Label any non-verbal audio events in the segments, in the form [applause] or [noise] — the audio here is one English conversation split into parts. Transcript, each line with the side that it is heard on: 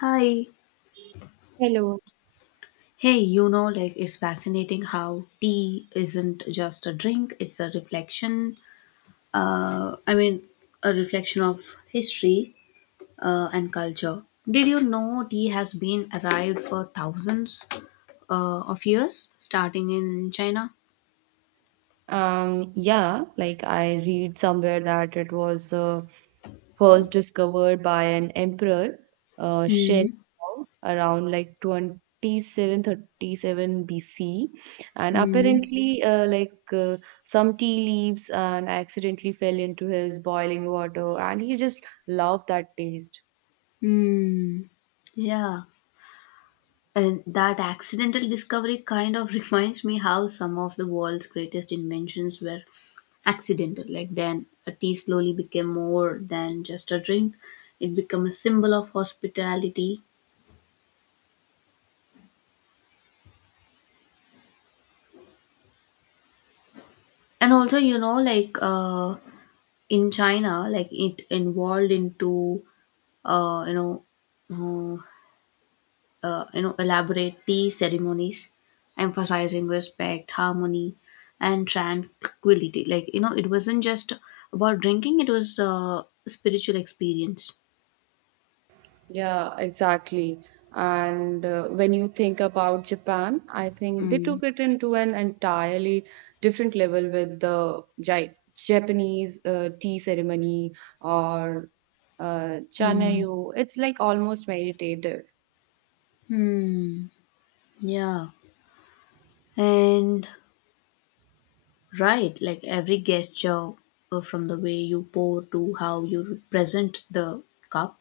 left: Hi.
right: Hello.
left: Hey, you know, like it's fascinating how tea isn't just a drink, it's a reflection. I mean, a reflection of history and culture. Did you know tea has been arrived for thousands of years, starting in China?
right: Yeah, like I read somewhere that it was first discovered by an emperor, Shen,
left: Hmm.
right: Gong, around like 2737 BC. And
left: Hmm.
right: apparently, some tea leaves and accidentally fell into his boiling water, and he just loved that taste.
left: Hmm. Yeah. And that accidental discovery kind of [laughs] reminds me how some of the world's greatest inventions were accidental. Like then, a tea slowly became more than just a drink, it became a symbol of hospitality. And also, like in China, like it involved into, uh, you know, uh, elaborate tea ceremonies emphasizing respect, harmony, and tranquility. Like, it wasn't just about drinking. It was a spiritual experience.
right: Yeah, exactly. And when you think about Japan, I think they
left: Mm.
right: took it into an entirely different level with the Japanese tea ceremony or
left: Mm.
right: chanayu. It's like almost meditative.
left: Hmm. Yeah. And right, like every gesture, from the way you pour to how you present the cup,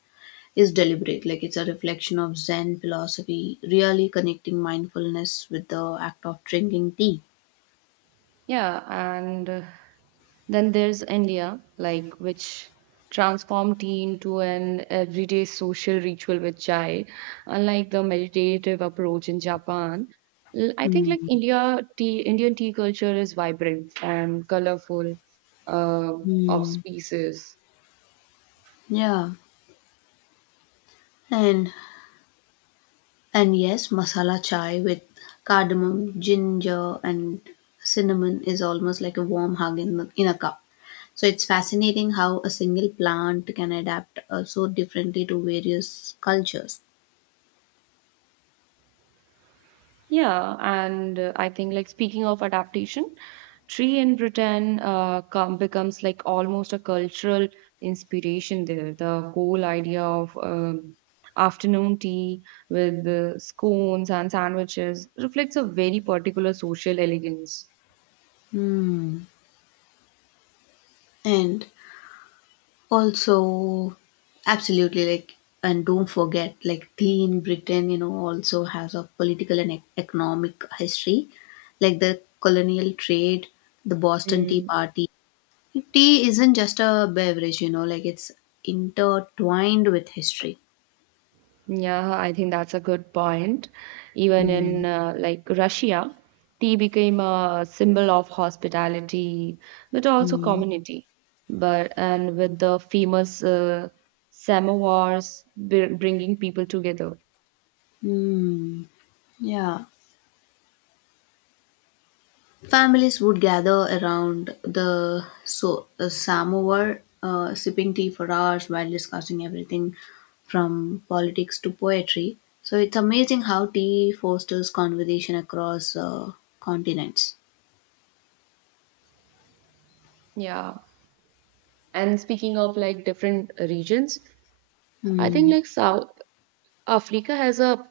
left: is deliberate. Like it's a reflection of Zen philosophy, really connecting mindfulness with the act of drinking tea.
right: Yeah, and then there's India, like which transformed tea into an everyday social ritual with chai, unlike the meditative approach in Japan. I think like
left: Hmm.
right: India tea, Indian tea culture is vibrant and colorful uh, of
left: Mm,
right: species.
left: yeah, and and yes, masala chai with cardamom, ginger, and cinnamon is almost like a warm hug in the, in a cup. So it's fascinating how a single plant can adapt so differently to various cultures.
right: Yeah, and I think like speaking of adaptation, tree in Britain becomes like almost a cultural inspiration there. The whole idea of afternoon tea with the scones and sandwiches reflects a very particular social elegance.
left: Mm. And also, absolutely, like, and don't forget, like, tea in Britain, you know, also has a political and economic history, like the colonial trade, the Boston Tea Party. Tea isn't just a beverage, you know, like, it's intertwined with history.
right: Yeah, I think that's a good point. Even
left: Mm.
right: in like Russia, tea became a symbol of hospitality, but also community. But and with the famous samovars bringing people together.
left: Mm. Yeah. Families would gather around the samovar, sipping tea for hours while discussing everything from politics to poetry. So it's amazing how tea fosters conversation across continents.
right: Yeah. And speaking of like different regions, I think
left: Hmm.
right: like South Africa has a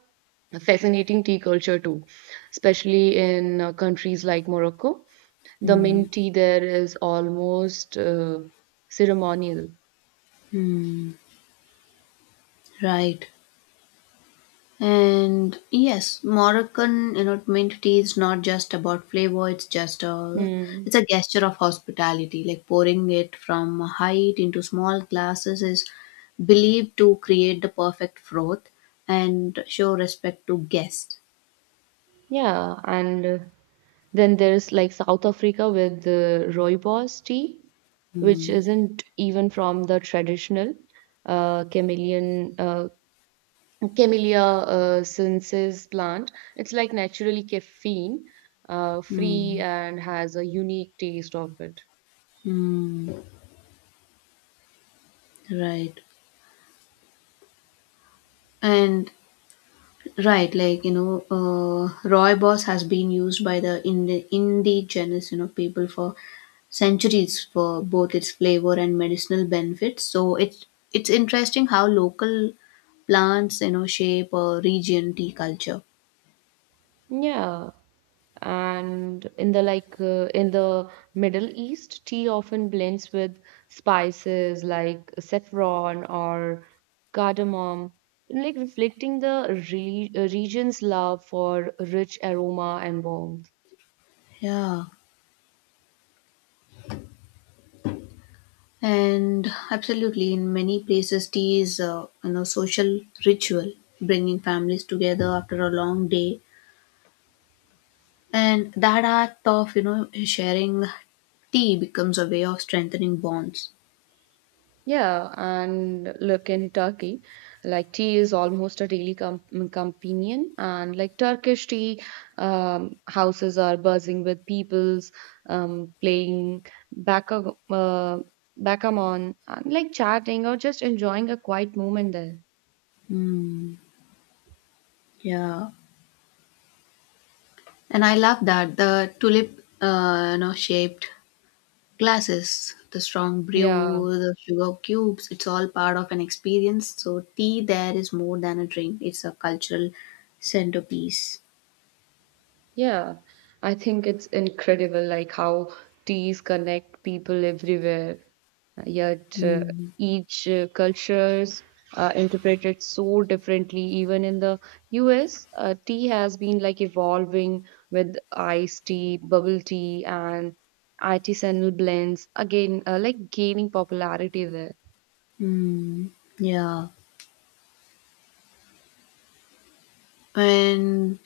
right: fascinating tea culture too, especially in countries like Morocco. The
left: Hmm.
right: mint tea there is almost ceremonial.
left: Hmm. Right. And yes, Moroccan enlightenment tea is not just about flavor,
right: Mm,
left: it's a gesture of hospitality. Like pouring it from a height into small glasses is believed to create the perfect froth and show respect to guests.
right: yeah, and then there's like South Africa with the rooibos tea, which
left: Mm,
right: isn't even from the traditional chameleon camellia sinensis plant. It's like naturally caffeine free
left: mm,
right: and has a unique taste of it.
left: mm, right. And right, like Roy Boss has been used by the indigenous people for centuries for both its flavor and medicinal benefits. So it's interesting how local plants shape a region tea culture.
right: Yeah, and in the in the middle east tea often blends with spices like saffron or cardamom like reflecting the region's love for rich aroma and warmth.
left: Yeah, and absolutely, in many places, tea is social ritual, bringing families together after a long day. And that act of, you know, sharing tea becomes a way of strengthening bonds.
right: Yeah, and look in Turkey, like tea is almost a daily companion, and like Turkish tea houses are buzzing with peoples playing backgammon and like chatting or just enjoying a quiet moment there.
left: Mm, yeah. And I love that the tulip, shaped glasses, the strong
right: Yeah,
left: brew, the sugar cubes, it's all part of an experience. So tea there is more than a drink. It's a cultural centerpiece.
right: yeah, I think it's incredible like how teas connect people everywhere. Yet
left: Mm,
right: each cultures interpreted so differently. Even in the US, tea has been like evolving with iced tea, bubble tea, and artisanal blends. Again, like gaining popularity there.
left: mm, yeah. And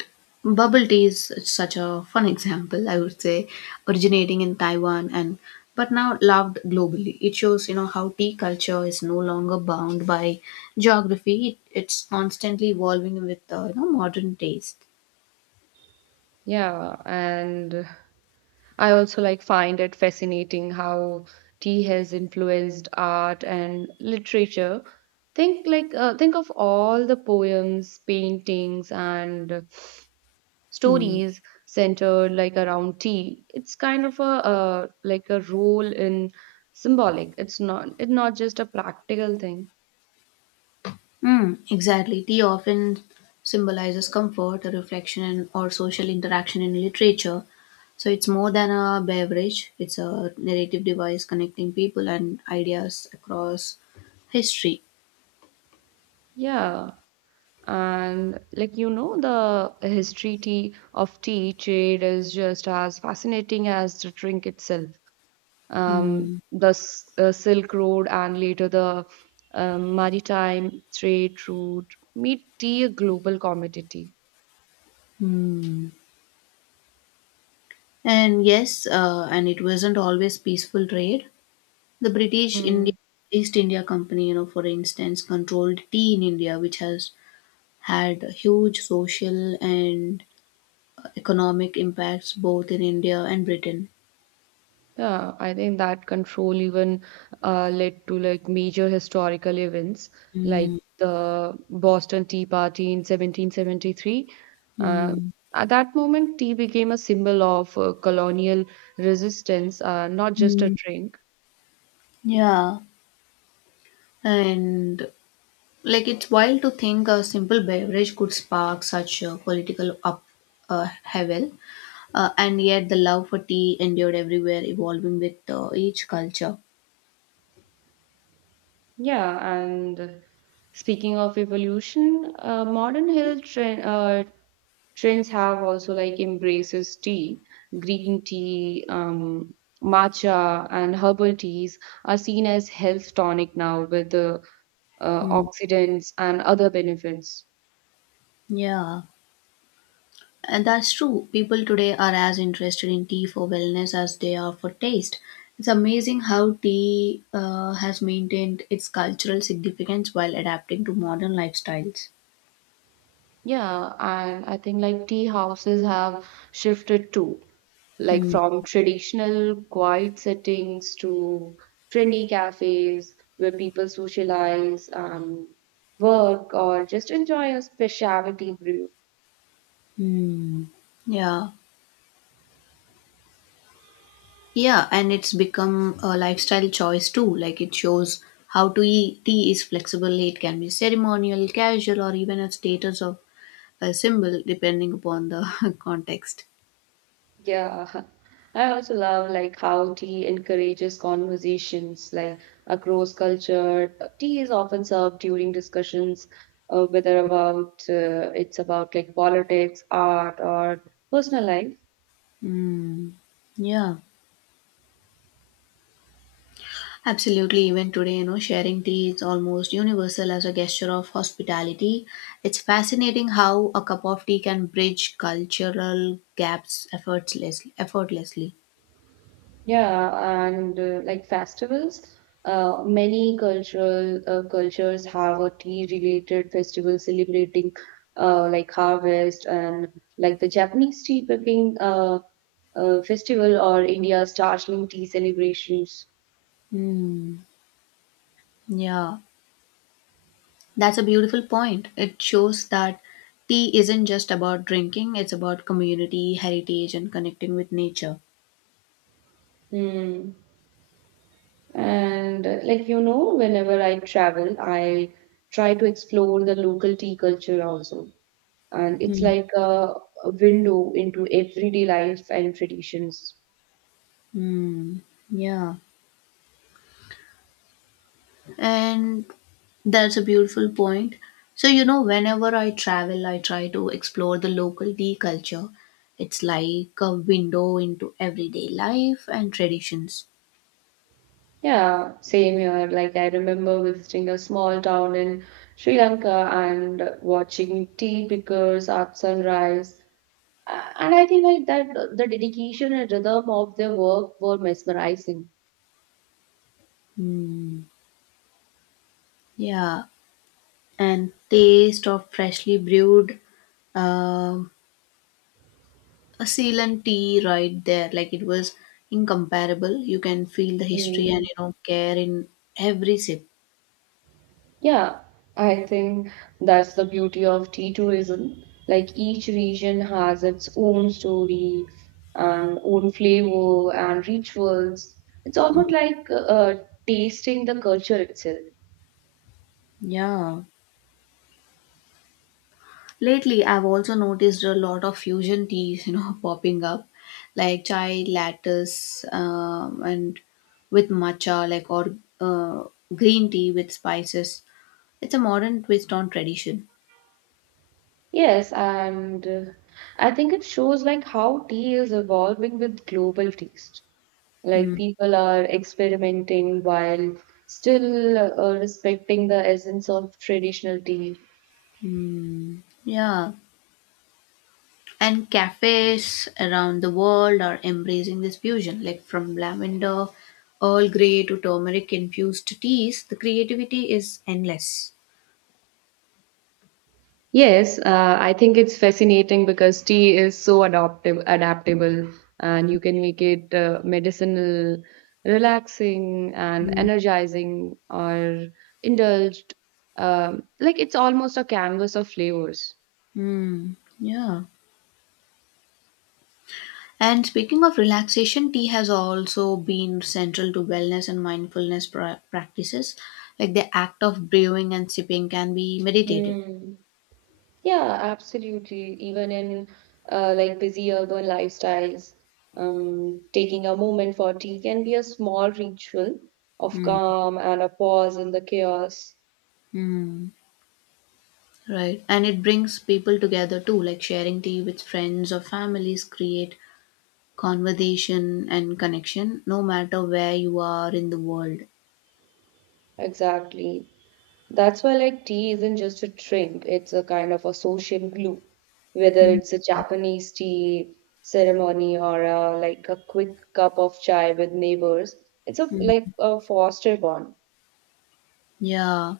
left: bubble tea is such a fun example, I would say, originating in Taiwan, and but now loved globally. It shows, you know, how tea culture is no longer bound by geography. It's constantly evolving with modern taste.
right: Yeah, and I also like find it fascinating how tea has influenced art and literature. Think think of all the poems, paintings, and
left: Hmm.
right: stories centered like around tea. It's kind of a like a role in symbolic. It's not just a practical thing.
left: Mm, exactly. Tea often symbolizes comfort, reflection, and or social interaction in literature. So it's more than a beverage, it's a narrative device connecting people and ideas across history.
right: Yeah. And like you know, the history tea of tea trade is just as fascinating as the drink itself. Um,
left: Mm.
right: the S- uh, Silk Road and later the maritime trade route made tea a global commodity.
left: Hmm. And yes, and it wasn't always peaceful trade. The British India, East India Company, you know, for instance, controlled tea in India, which has had huge social and economic impacts both in India and Britain.
right: Yeah, I think that control even led to like major historical events like the Boston Tea Party in 1773. Uh,
left: Mm.
right: at that moment, tea became a symbol of colonial resistance, not just a
left: Mm.
right: drink.
left: Yeah, and like it's wild to think a simple beverage could spark such a political up havel, and yet the love for tea endured everywhere, evolving with each culture.
right: Yeah, and speaking of evolution, modern health trends have also like embraces tea, green tea, matcha, and herbal teas are seen as health tonic now with the
left: Mm.
right: oxidants and other benefits.
left: Yeah. And that's true. People today are as interested in tea for wellness as they are for taste. It's amazing how tea has maintained its cultural significance while adapting to modern lifestyles.
right: Yeah, and I think like tea houses have shifted too, like
left: Hmm.
right: from traditional quiet settings to trendy cafes where people socialize, work, or just enjoy a specialty brew.
left: Hmm. Yeah. Yeah, and it's become a lifestyle choice too. Like it shows how to eat tea is flexible. It can be ceremonial, casual, or even a status of a symbol depending upon the [laughs] context.
right: Yeah, [laughs] I also love like how tea encourages conversations like across culture. Tea is often served during discussions, whether about it's about like politics, art, or personal life.
left: Hmm. Yeah. Absolutely, even today, you know, sharing tea is almost universal as a gesture of hospitality. It's fascinating how a cup of tea can bridge cultural gaps effortlessly.
right: Yeah, and like festivals, many cultural cultures have a tea-related festival celebrating like harvest and like the Japanese tea picking festival or India's Darjeeling tea celebrations.
left: Hmm. Yeah, that's a beautiful point. It shows that tea isn't just about drinking, it's about community, heritage, and connecting with nature.
right: Hmm. And like you know, whenever I travel, I try to explore the local tea culture also, and it's
left: Hmm.
right: like a window into everyday life and traditions.
left: Hmm. Yeah. And that's a beautiful point. So, you know, whenever I travel, I try to explore the local tea culture. It's like a window into everyday life and traditions.
right: Yeah, same here. Like I remember visiting a small town in Sri Lanka and watching tea pickers at sunrise. And I think like that the dedication and rhythm of their work were mesmerizing.
left: Hmm. Yeah. And taste of freshly brewed um a Ceylon tea right there. Like it was incomparable. You can feel the history and,
right: Hmm.
left: you know, care in every sip.
right: Yeah, I think that's the beauty of tea tourism. Like each region has its own story and own flavor and rituals. It's
left: Hmm.
right: almost like tasting the culture itself.
left: Yeah. Lately, I've also noticed a lot of fusion teas, you know, [laughs] popping up, like chai lattes, and with matcha, like, or uh, green tea with spices. It's a modern twist on tradition.
right: Yes, and I think it shows like how tea is evolving with global taste. Like
left: Mm,
right: people are experimenting while still respecting the essence of traditional tea.
left: yeah, and cafes around the world are embracing this fusion, like from lavender, Earl Grey to turmeric infused teas. The creativity is endless.
right: Yes, I think it's fascinating because tea is so adaptable, and you can make it medicinal, relaxing, and
left: Mm.
right: energizing, or indulged. Like it's almost a canvas of flavors.
left: Mm, yeah. And speaking of relaxation, tea has also been central to wellness and mindfulness practices. Like the act of brewing and sipping can be meditative.
right: Hmm. Yeah, absolutely. Even in like busy urban lifestyles, taking a moment for tea can be a small ritual of
left: Mm.
right: calm and a pause in the chaos.
left: Mm. Right. And it brings people together too, like sharing tea with friends or families create conversation and connection no matter where you are in the world.
right: Exactly. That's why like tea isn't just a drink, it's a kind of a social glue. Whether
left: Mm.
right: it's a Japanese tea ceremony or like a quick cup of chai with neighbors, it's a like
left: Mm.
right: a foster bond.
left: Yeah.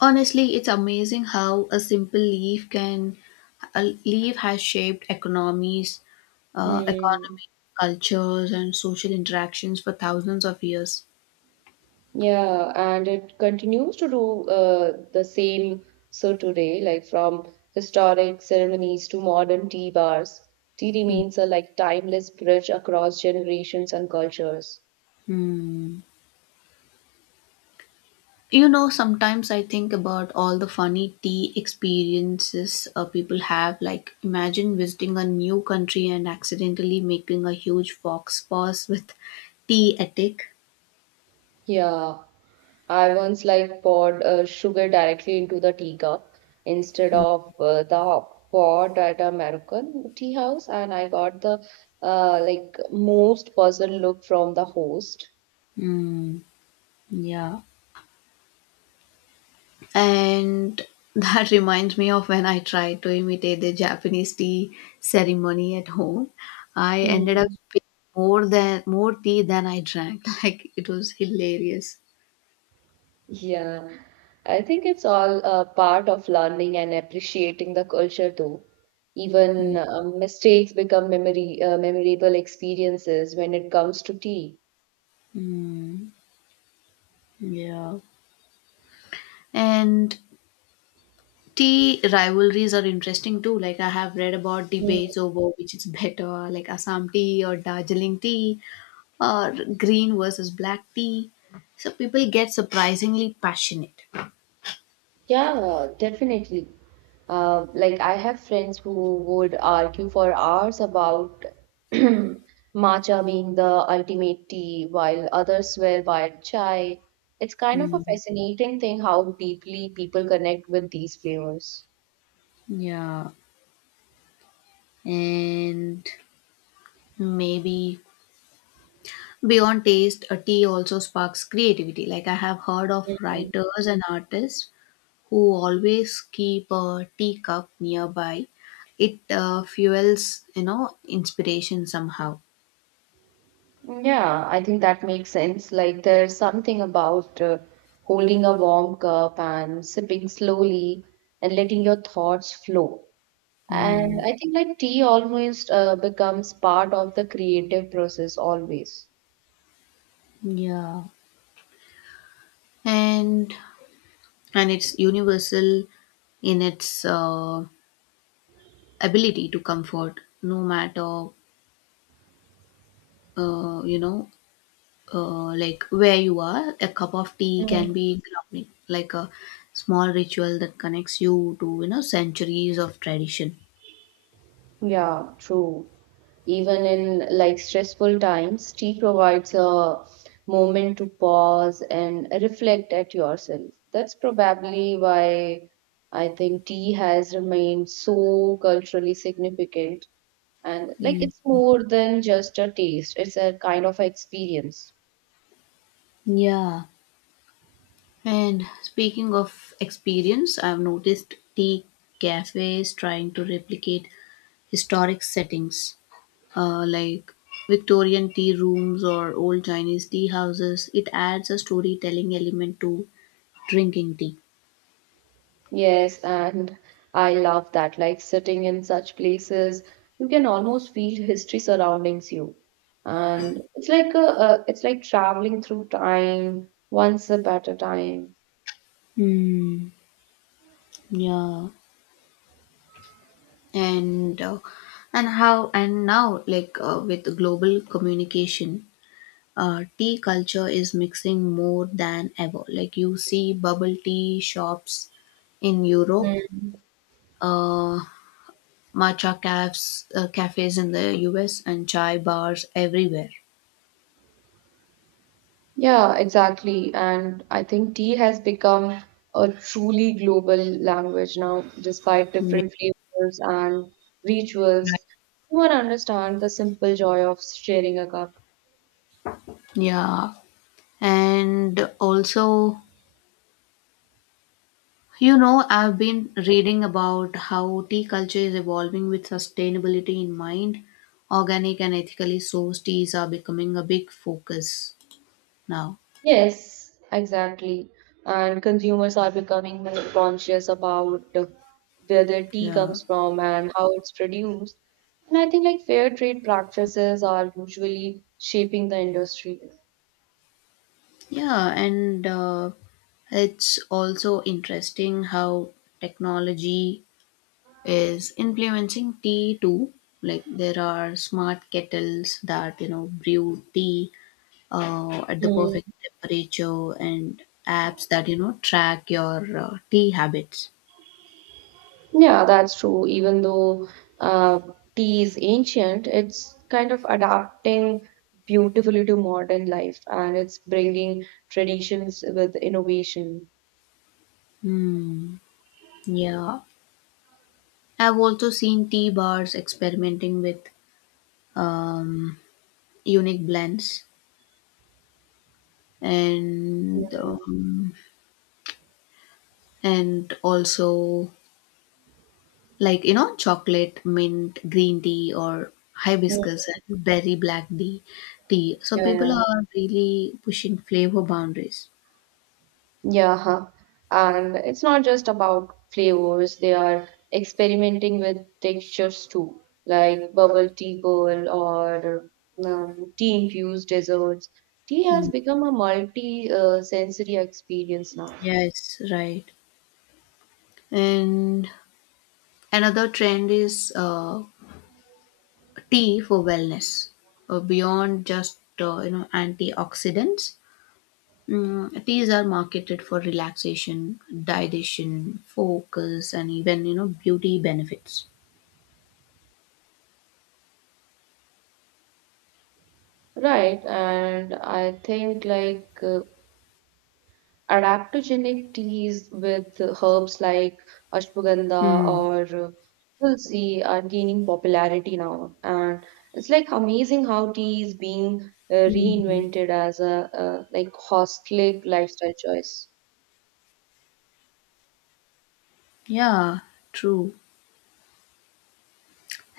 left: Honestly, it's amazing how a leaf has shaped economies,
right: Hmm.
left: economy, cultures, and social interactions for thousands of years.
right: Yeah, and it continues to do the same so today, like from historic ceremonies to modern tea bars. Tea remains a like timeless bridge across generations and cultures.
left: Hmm. You know, sometimes I think about all the funny tea experiences people have. Like, imagine visiting a new country and accidentally making a huge fox paws with tea etic.
right: Yeah, I once like poured sugar directly into the teacup instead of the pot at a Moroccan tea house, and I got the like most puzzled look from the host.
left: Hmm. Yeah. And that [laughs] reminds me of when I tried to imitate the Japanese tea ceremony at home. I ended up
right: Hmm.
left: spilling more tea than I drank. [laughs] Like it was hilarious.
right: Yeah, I think it's all a part of learning and appreciating the culture too. Even mistakes become memory memorable experiences when it comes to tea.
left: Mm, yeah. And tea rivalries are interesting too. Like, I have read about
right: Mm.
left: debates over which is better, like Assam tea or Darjeeling tea or green versus black tea. So people get surprisingly passionate.
right: Yeah, definitely. Like I have friends who would argue for hours about [clears throat] matcha being the ultimate tea, while others swear by chai. It's kind of a
left: Mm,
right: fascinating thing how deeply people connect with these flavors.
left: yeah. And maybe beyond taste, a tea also sparks creativity. Like, I have heard of writers and artists who always keep a teacup nearby. It fuels, inspiration somehow.
right: Yeah, I think that makes sense. Like there's something about holding a warm cup and sipping slowly and letting your thoughts flow. And
left: Mm,
right: I think like tea almost becomes part of the creative process always.
left: yeah. And and it's universal in its ability to comfort. No matter uh, you know like where you are, a cup of tea can be grounding, like a small ritual that connects you to centuries of tradition.
right: Yeah, true. Even in like stressful times, tea provides a moment to pause and reflect at yourself. That's probably why I think tea has remained so culturally significant. And like
left: Mm.
right: it's more than just a taste, it's a kind of experience.
left: Yeah, and speaking of experience, I've noticed tea cafes trying to replicate historic settings, like Victorian tea rooms or old Chinese tea houses. It adds a storytelling element to drinking tea.
right: Yes, and I love that. Like sitting in such places, you can almost feel history surroundings you. And it's like it's like traveling through time, one sip at a time.
left: Hmm. Yeah. and uh, and now, like, with global communication, tea culture is mixing more than ever. Like, you see bubble tea shops in Europe,
right: Mm.
left: uh, matcha cafes in the US, and chai bars everywhere.
right: Yeah, exactly. And I think tea has become a truly global language now, despite
left: Yeah,
right: different flavors and rituals. Everyone understands the simple joy of sharing a cup.
left: yeah, and also, I've been reading about how tea culture is evolving with sustainability in mind. Organic and ethically sourced teas are becoming a big focus now.
right: Yes, exactly. And consumers are becoming more conscious about where their tea
left: Yeah.
right: comes from and how it's produced. And I think like fair trade practices are usually shaping the industry.
left: Yeah, and it's also interesting how technology is influencing tea too. Like, there are smart kettles that you know brew tea at the
right: Mm.
left: perfect temperature, and apps that you know track your tea habits.
right: Yeah, that's true. Even though uh, tea is ancient, it's kind of adapting beautifully to modern life and it's bringing traditions with innovation.
left: Hmm. Yeah, I've also seen tea bars experimenting with um, unique blends, and
right: Mm.
left: um, and also like, you know, chocolate, mint, green tea, or
right: Mm.
left: hibiscus and berry black tea. So
right: Yeah,
left: people
right: yeah.
left: are really pushing flavor boundaries.
right: Yeah, huh. And it's not just about flavors, they are experimenting with textures too, like bubble tea bowl or tea infused desserts. Tea
left: Hmm.
right: has become a multi sensory experience now,
left: Yes, right. And another trend is tea for wellness, beyond just, you know, antioxidants. Mm, teas are marketed for relaxation, digestion, focus, and even, you know, beauty benefits.
right: right? And I think like adaptogenic teas with herbs like ashwagandha
left: Hmm.
right: or uh, tulsi are gaining popularity now and it's like amazing how tea is being
left: Mhm.
right: reinvented as a like holistic lifestyle choice.
left: Yeah, true.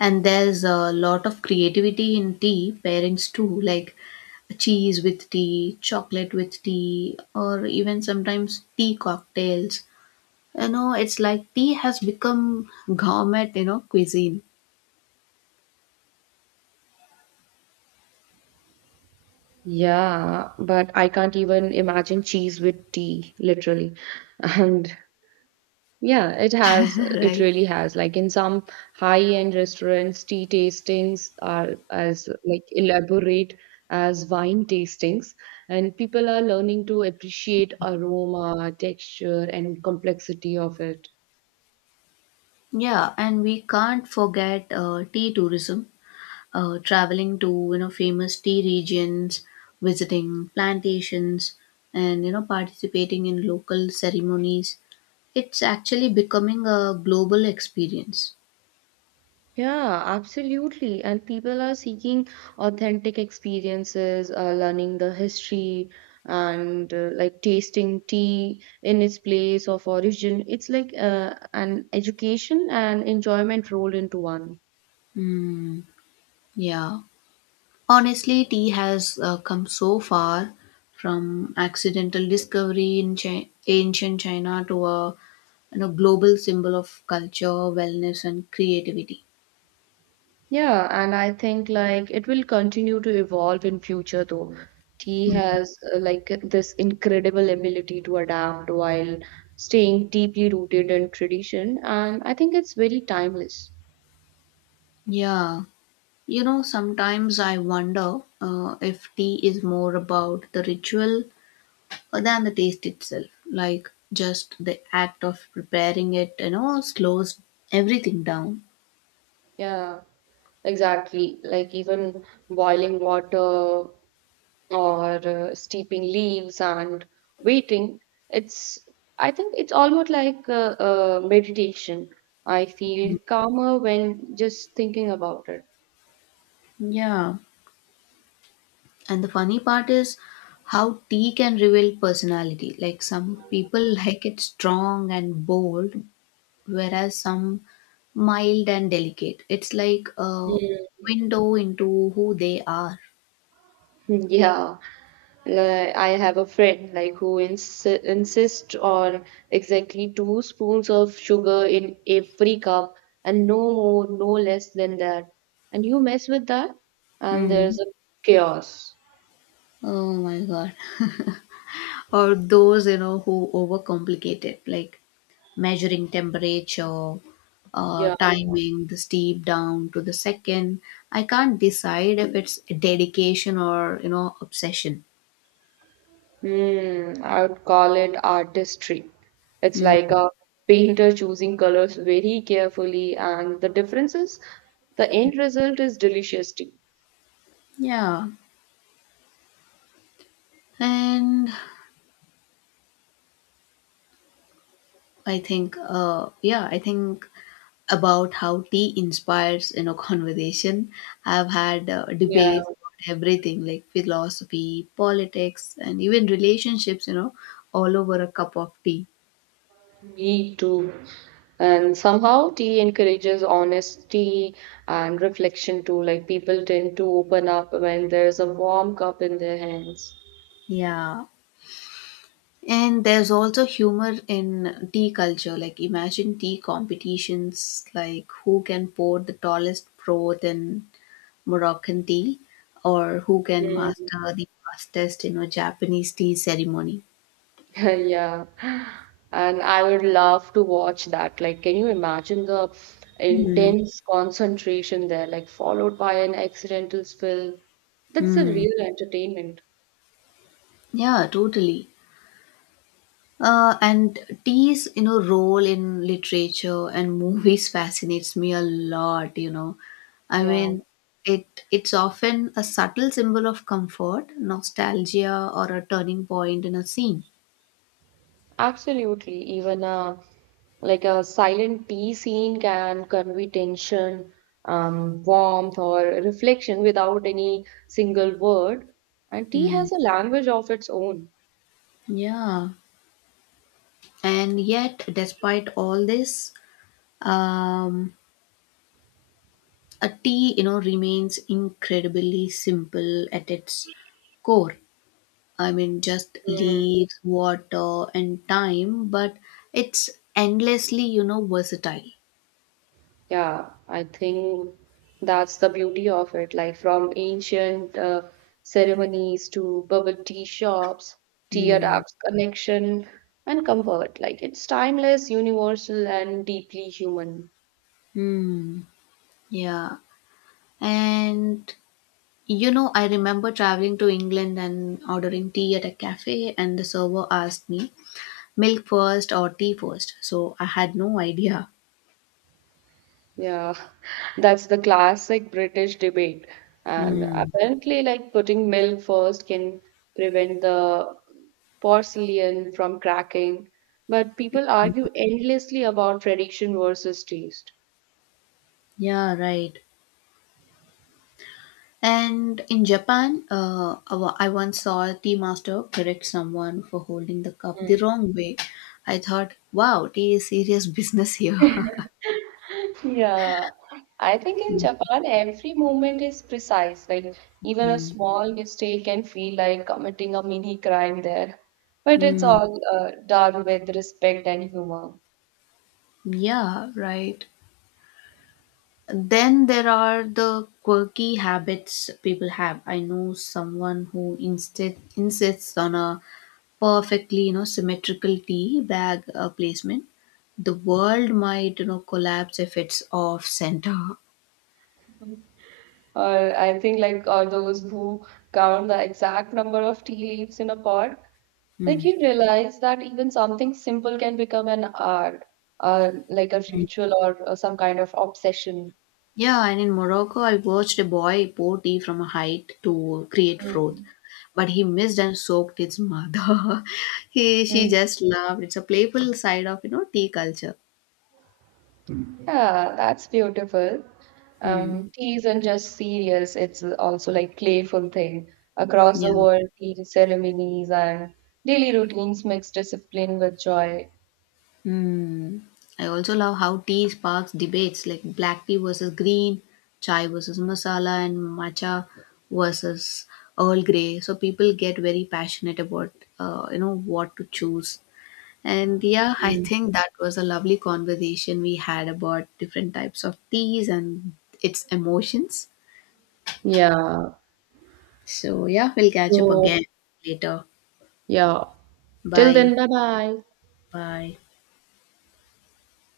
left: And there's a lot of creativity in tea pairings too, like cheese with tea, chocolate with tea, or even sometimes tea cocktails. You know, it's like tea has become gourmet, you know, cuisine.
right: Yeah, but I can't even imagine cheese with tea, literally. And yeah, it has. It
left: Right.
right: really has. Like in some high-end restaurants, tea tastings are as like elaborate as wine tastings, and people are learning to appreciate aroma, texture, and complexity of it.
left: Yeah, and we can't forget tea tourism. Traveling to, you know, famous tea regions, visiting plantations, and, you know, participating in local ceremonies. It's actually becoming a global experience.
right: Yeah, absolutely. And people are seeking authentic experiences, learning the history and like tasting tea in its place of origin. It's like an education and enjoyment rolled into one.
left: Mm, yeah. Honestly, tea has come so far from accidental discovery in ancient China to a, you know, global symbol of culture, wellness, and creativity.
right: Yeah, and I think like it will continue to evolve in future though. Tea has like this incredible ability to adapt while staying deeply rooted in tradition, and I think it's very timeless.
left: Yeah, you know, sometimes I wonder if tea is more about the ritual than the taste itself. Like, just the act of preparing it, you know, slows everything down.
right: Yeah. Exactly, like even boiling water or steeping leaves and waiting. It's, I think it's almost like meditation. I feel calmer when just thinking about it.
left: Yeah, and the funny part is how tea can reveal personality. Like, some people [laughs] like it strong and bold, whereas some mild and delicate. It's like a window into who they are.
right: Mm, yeah. Like, I have a friend like who insists on exactly 2 spoons of sugar in every cup and no more, no less than that. And you mess with that, and
left: Mm.
right: there's a chaos.
left: Oh my god. Or those, you know, who overcomplicate it, like measuring temperature,
right: Yeah.
left: timing the steep down to the second. I can't decide if it's dedication or, you know, obsession.
right: Mm, I would call it artistry. It's like
left: Mm,
right: a painter choosing colors very carefully, and the differences, the end result is delicious tea.
left: yeah. And I think about how tea inspires, you know, [laughs] conversation. I've had
right: Yeah.
left: debates about everything, like philosophy, politics, and even relationships, you know, all over a cup of tea.
right: Me too. And somehow tea encourages honesty and reflection too. Like people tend to open up when there's a warm cup in their hands.
left: Yeah. And there's also humor in tea culture. Like, imagine tea competitions, like who can pour the tallest broth in Moroccan tea, or who can
right: Mm. [laughs]
left: master the fastest, you know, Japanese tea ceremony.
right: Yeah. And I would love to watch that. Like, can you imagine the
left: Mm.
right: intense concentration there, like followed by an accidental spill? That's the
left: Mm.
right: real entertainment.
left: Yeah, totally. And tea's, you know, role in literature and movies [laughs] fascinates me a lot. You know, I
right: Yeah.
left: mean, it's often a subtle symbol of comfort, nostalgia, or a turning point in a scene.
right: Absolutely. Even a like a silent tea scene can convey tension, warmth, or reflection without any single word. And tea
left: Mm,
right: has a language of its own.
left: yeah, and yet, despite all this, um, a tea, you know, remains incredibly simple at its core. I mean, just
right: Mm.
left: leaves, water, and time, but it's endlessly, you know, versatile.
right: Yeah, I think that's the beauty of it. Like from ancient ceremonies to bubble tea shops, tea
left: Hmm.
right: adapts connection and comfort. Like it's timeless, universal, and deeply human.
left: Hmm. Yeah. And you know, I remember traveling to England and ordering tea at a cafe, and the server asked me milk first or tea first. So I had no idea.
right: Yeah, that's the classic British debate. And
left: Hmm.
right: apparently, like putting milk first can prevent the porcelain from cracking. But people argue endlessly about tradition versus taste.
left: Yeah. Right. And in Japan, I once saw a tea master correct someone for holding the cup the
right: Mm.
left: wrong way. I thought, wow, tea is serious business here. [laughs]
right: Yeah, I think in
left: Mm,
right: Japan, every moment is precise. Like, even a small mistake can feel like committing a mini crime there. But it's
left: mm,
right: all done with respect and humor.
left: yeah, right. Then there are the quirky habits people have. I know someone who instead insists on a perfectly, you know, symmetrical tea bag placement. The world might, you know, collapse if it's off center.
right: Or I think like are those who count the exact number of tea leaves in a pot,
left: [laughs]
right: like
left: Mm.
right: you realize that even something simple can become an art, like a ritual or some kind of obsession.
left: Yeah, and in Morocco, I watched a boy pour tea from a height to create froth,
right: Mm.
left: but he missed and soaked its mother. [laughs] he She
right: Mm.
left: just laughed. It's a playful side of, you know, tea culture.
right: Yeah, that's beautiful.
left: Hmm.
right: Tea isn't just serious, it's also like playful thing. Across the
left: Yeah.
right: world, tea ceremonies and daily routines mix discipline with joy.
left: Hmm. I also love how tea sparks debates, like black tea versus green, chai versus masala, and matcha versus Earl Grey. So people get very passionate about you know, what to choose. And yeah, I
right: Mm.
left: think that was a lovely conversation we had about different types of teas and its emotions.
right: Yeah.
left: So yeah, we'll catch up
right: So,
left: again later.
right: yeah, till then,
left: Bye.
right: bye bye.
left: Bye.